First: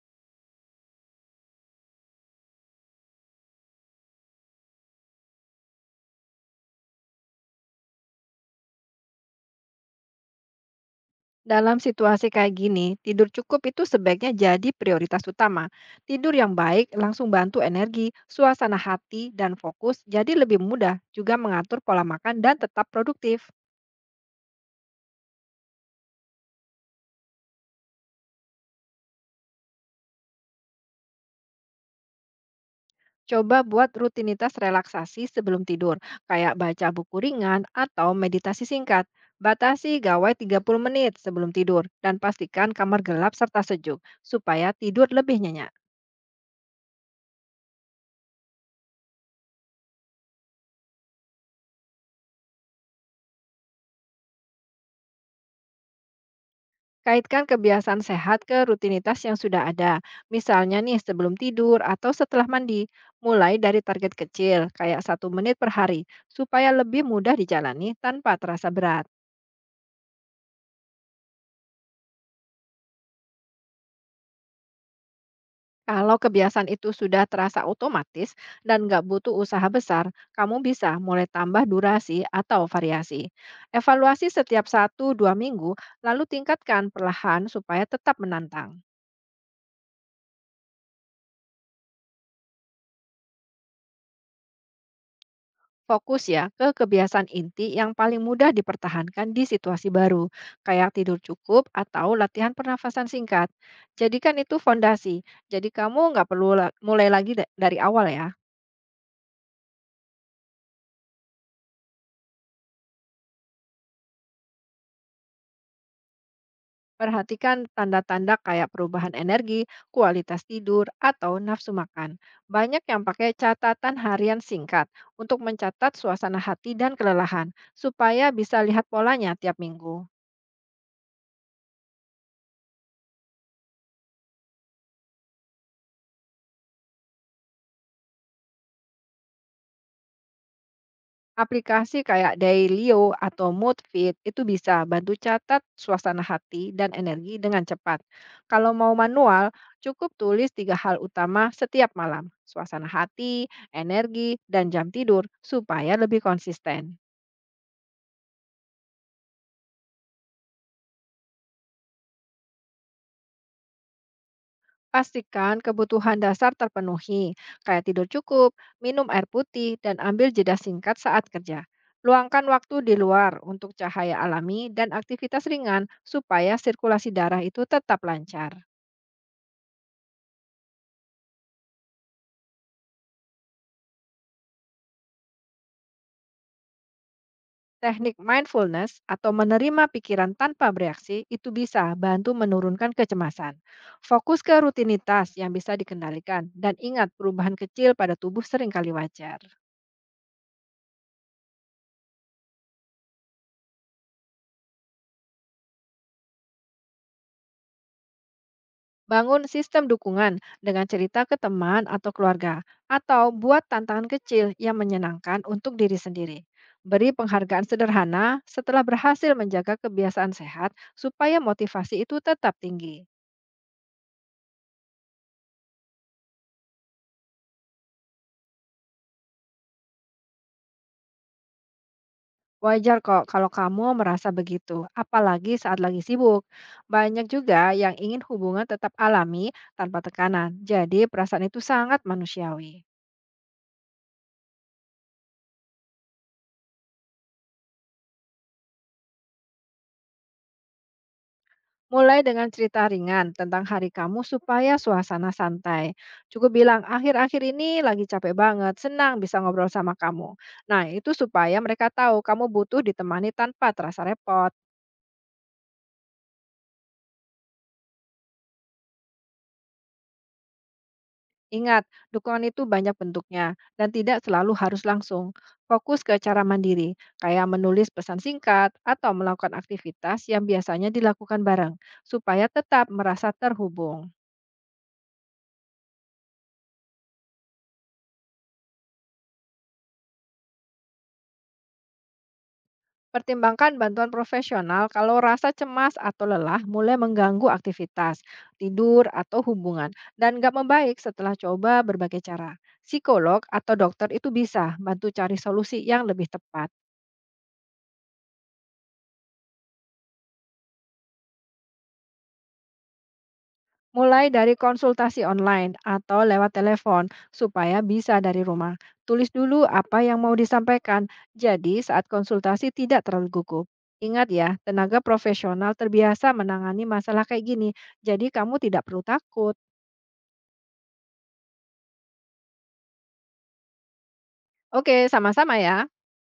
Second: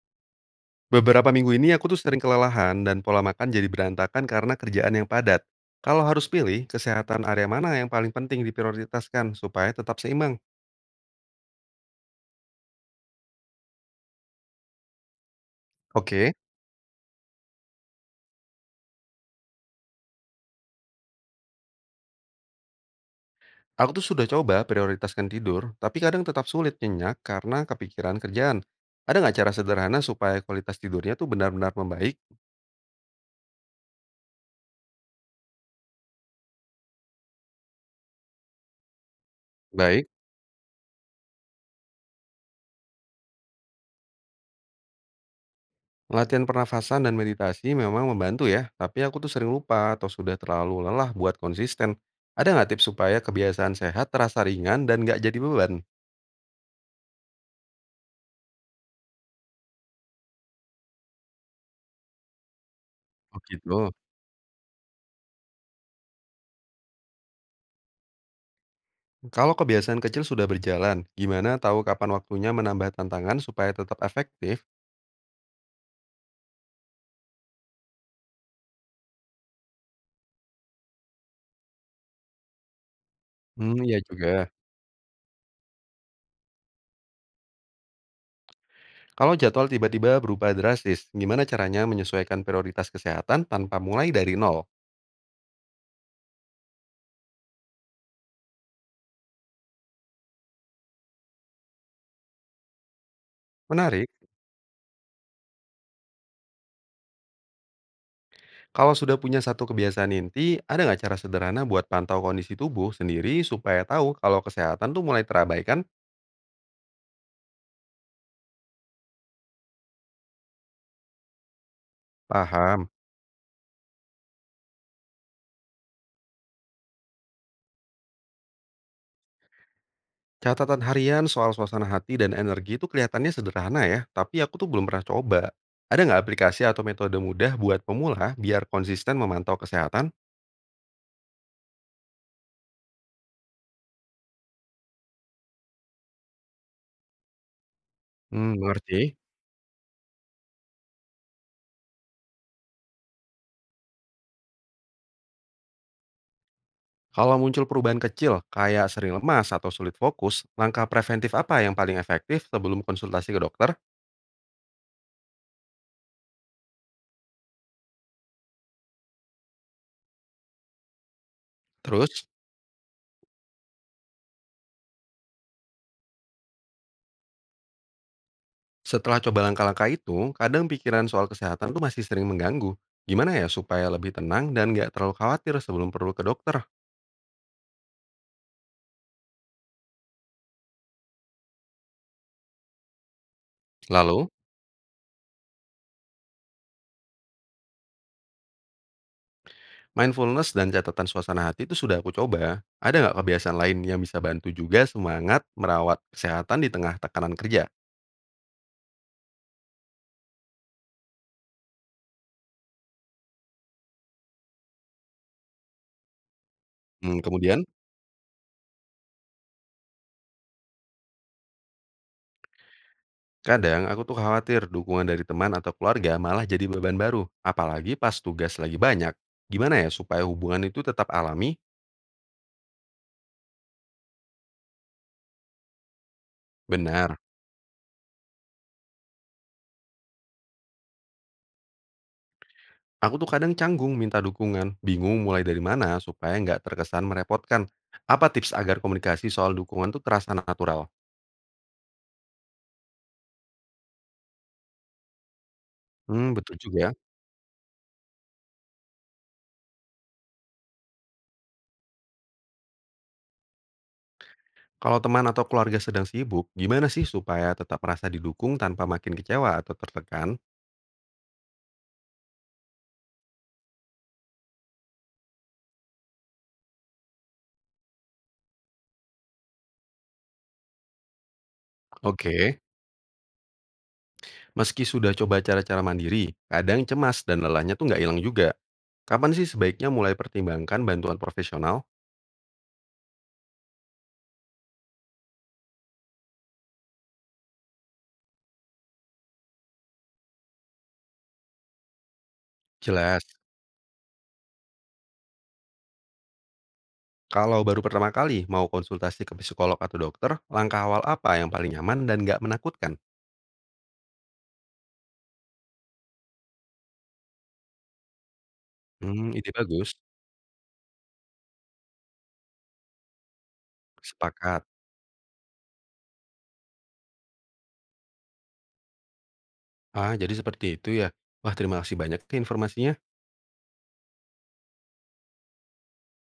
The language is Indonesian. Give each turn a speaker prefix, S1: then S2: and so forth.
S1: Beberapa minggu ini aku tuh sering kelelahan dan pola makan jadi berantakan karena kerjaan yang padat. Kalau harus pilih, kesehatan area mana yang paling penting diprioritaskan supaya tetap seimbang?
S2: Dalam situasi kayak gini, tidur cukup itu sebaiknya jadi prioritas utama. Tidur
S1: Oke,
S2: yang baik langsung bantu energi, suasana hati, dan fokus jadi lebih mudah juga mengatur pola makan dan tetap produktif.
S1: aku tuh sudah coba prioritaskan tidur, tapi kadang tetap sulit nyenyak karena kepikiran kerjaan. Ada nggak cara sederhana supaya kualitas tidurnya tuh benar-benar membaik?
S2: Coba buat rutinitas relaksasi sebelum tidur, kayak baca buku ringan atau meditasi singkat. Batasi
S1: Baik.
S2: gawai 30 menit sebelum tidur dan pastikan kamar gelap serta sejuk supaya tidur lebih nyenyak.
S1: Latihan pernafasan dan meditasi memang membantu ya, tapi aku tuh sering lupa atau sudah terlalu lelah buat konsisten. Ada nggak tips supaya kebiasaan sehat terasa ringan dan nggak jadi beban?
S2: Kaitkan kebiasaan sehat ke rutinitas yang sudah ada. Misalnya nih sebelum tidur atau setelah mandi.
S1: Oh
S2: Mulai dari
S1: gitu.
S2: target kecil, kayak 1 menit per hari, supaya lebih mudah dijalani tanpa terasa berat.
S1: Kalau kebiasaan kecil sudah berjalan, gimana tahu kapan waktunya menambah tantangan supaya tetap efektif?
S2: Kalau kebiasaan itu sudah terasa otomatis dan nggak butuh usaha besar, kamu bisa mulai tambah durasi atau variasi.
S1: Hmm, iya
S2: Evaluasi
S1: juga.
S2: setiap 1 2 minggu, lalu tingkatkan perlahan supaya tetap menantang.
S1: Kalau jadwal tiba-tiba berubah drastis, gimana caranya menyesuaikan prioritas kesehatan tanpa mulai dari nol?
S2: Fokus ya ke kebiasaan inti yang paling mudah dipertahankan di situasi baru, kayak tidur cukup atau latihan pernafasan singkat.
S1: Menarik.
S2: Jadikan itu fondasi, jadi kamu nggak perlu mulai lagi dari awal ya.
S1: Kalau sudah punya satu kebiasaan inti, ada nggak cara sederhana buat pantau kondisi tubuh sendiri supaya tahu kalau kesehatan tuh mulai terabaikan?
S2: Perhatikan tanda-tanda kayak perubahan energi, kualitas tidur, atau nafsu makan. Banyak
S1: Paham.
S2: yang pakai catatan harian singkat untuk mencatat suasana hati dan kelelahan, supaya bisa lihat polanya tiap minggu.
S1: Catatan harian soal suasana hati dan energi itu kelihatannya sederhana ya, tapi aku tuh belum pernah coba. Ada nggak aplikasi atau metode mudah buat pemula biar konsisten memantau kesehatan?
S2: Aplikasi kayak Dailyo atau Moodfit itu bisa bantu catat suasana hati dan energi dengan cepat.
S1: Hmm,
S2: Kalau mau
S1: mengerti.
S2: manual, cukup tulis 3 hal utama setiap malam. Suasana hati, energi, dan jam tidur supaya lebih konsisten.
S1: Kalau muncul perubahan kecil, kayak sering lemas atau sulit fokus, langkah preventif apa yang paling efektif sebelum konsultasi ke dokter?
S2: Pastikan kebutuhan dasar terpenuhi, kayak tidur cukup, minum air putih, dan ambil jeda singkat saat kerja.
S1: Terus,
S2: Luangkan waktu di luar untuk cahaya alami dan aktivitas ringan supaya sirkulasi darah itu tetap lancar.
S1: setelah coba langkah-langkah itu, kadang pikiran soal kesehatan tuh masih sering mengganggu. Gimana ya supaya lebih tenang dan nggak terlalu khawatir sebelum perlu ke dokter?
S2: Teknik mindfulness atau menerima pikiran tanpa bereaksi itu bisa bantu menurunkan kecemasan.
S1: Lalu?
S2: Fokus ke rutinitas yang bisa dikendalikan dan ingat perubahan kecil pada tubuh seringkali wajar.
S1: Mindfulness dan catatan suasana hati itu sudah aku coba. Ada nggak kebiasaan lain yang bisa bantu juga semangat merawat kesehatan di tengah tekanan kerja?
S2: Bangun sistem dukungan dengan cerita ke teman atau keluarga atau buat tantangan kecil yang menyenangkan untuk diri sendiri. Beri
S1: Mmm,
S2: penghargaan
S1: kemudian,
S2: sederhana setelah berhasil menjaga kebiasaan sehat supaya motivasi itu tetap tinggi.
S1: kadang aku tuh khawatir dukungan dari teman atau keluarga malah jadi beban baru, apalagi pas tugas lagi banyak. Gimana ya supaya hubungan itu tetap alami?
S2: Wajar kok kalau kamu merasa begitu, apalagi saat lagi sibuk.
S1: Benar,
S2: Banyak juga yang ingin hubungan tetap alami tanpa tekanan, jadi perasaan itu sangat manusiawi.
S1: aku tuh kadang canggung minta dukungan, bingung mulai dari mana supaya nggak terkesan merepotkan. Apa tips agar komunikasi soal dukungan tuh terasa natural?
S2: Mulai dengan cerita ringan tentang hari kamu supaya suasana santai.
S1: Mmm,
S2: Cukup
S1: betul juga
S2: bilang,
S1: ya.
S2: akhir-akhir ini lagi capek banget, senang bisa ngobrol sama kamu. Nah, itu supaya mereka tahu kamu butuh ditemani tanpa terasa repot.
S1: Kalau teman atau keluarga sedang sibuk, gimana sih supaya tetap merasa didukung tanpa makin kecewa atau tertekan?
S2: Ingat, dukungan itu banyak bentuknya dan tidak selalu harus langsung. Fokus ke cara mandiri, kayak menulis pesan singkat atau melakukan aktivitas yang biasanya dilakukan bareng, supaya
S1: Oke,
S2: tetap merasa terhubung.
S1: meski sudah coba cara-cara mandiri, kadang cemas dan lelahnya tuh nggak hilang juga. Kapan sih sebaiknya mulai pertimbangkan bantuan profesional?
S2: Pertimbangkan bantuan profesional kalau rasa cemas atau lelah mulai mengganggu aktivitas, tidur, atau hubungan, dan gak membaik setelah coba berbagai cara.
S1: Jelas.
S2: Psikolog atau dokter itu bisa bantu cari solusi yang lebih tepat.
S1: Kalau baru pertama kali mau konsultasi ke psikolog atau dokter, langkah awal apa yang paling nyaman dan nggak menakutkan?
S2: Mulai dari konsultasi online atau lewat telepon supaya bisa dari rumah. Tulis
S1: Hmm, ide
S2: dulu
S1: bagus.
S2: apa yang mau disampaikan, jadi saat konsultasi tidak terlalu gugup. Ingat ya,
S1: Sepakat.
S2: tenaga profesional terbiasa menangani masalah kayak gini, jadi kamu tidak perlu takut.
S1: Ah, jadi seperti itu ya. Wah, terima kasih banyak ke informasinya.
S2: Oke, sama-sama ya.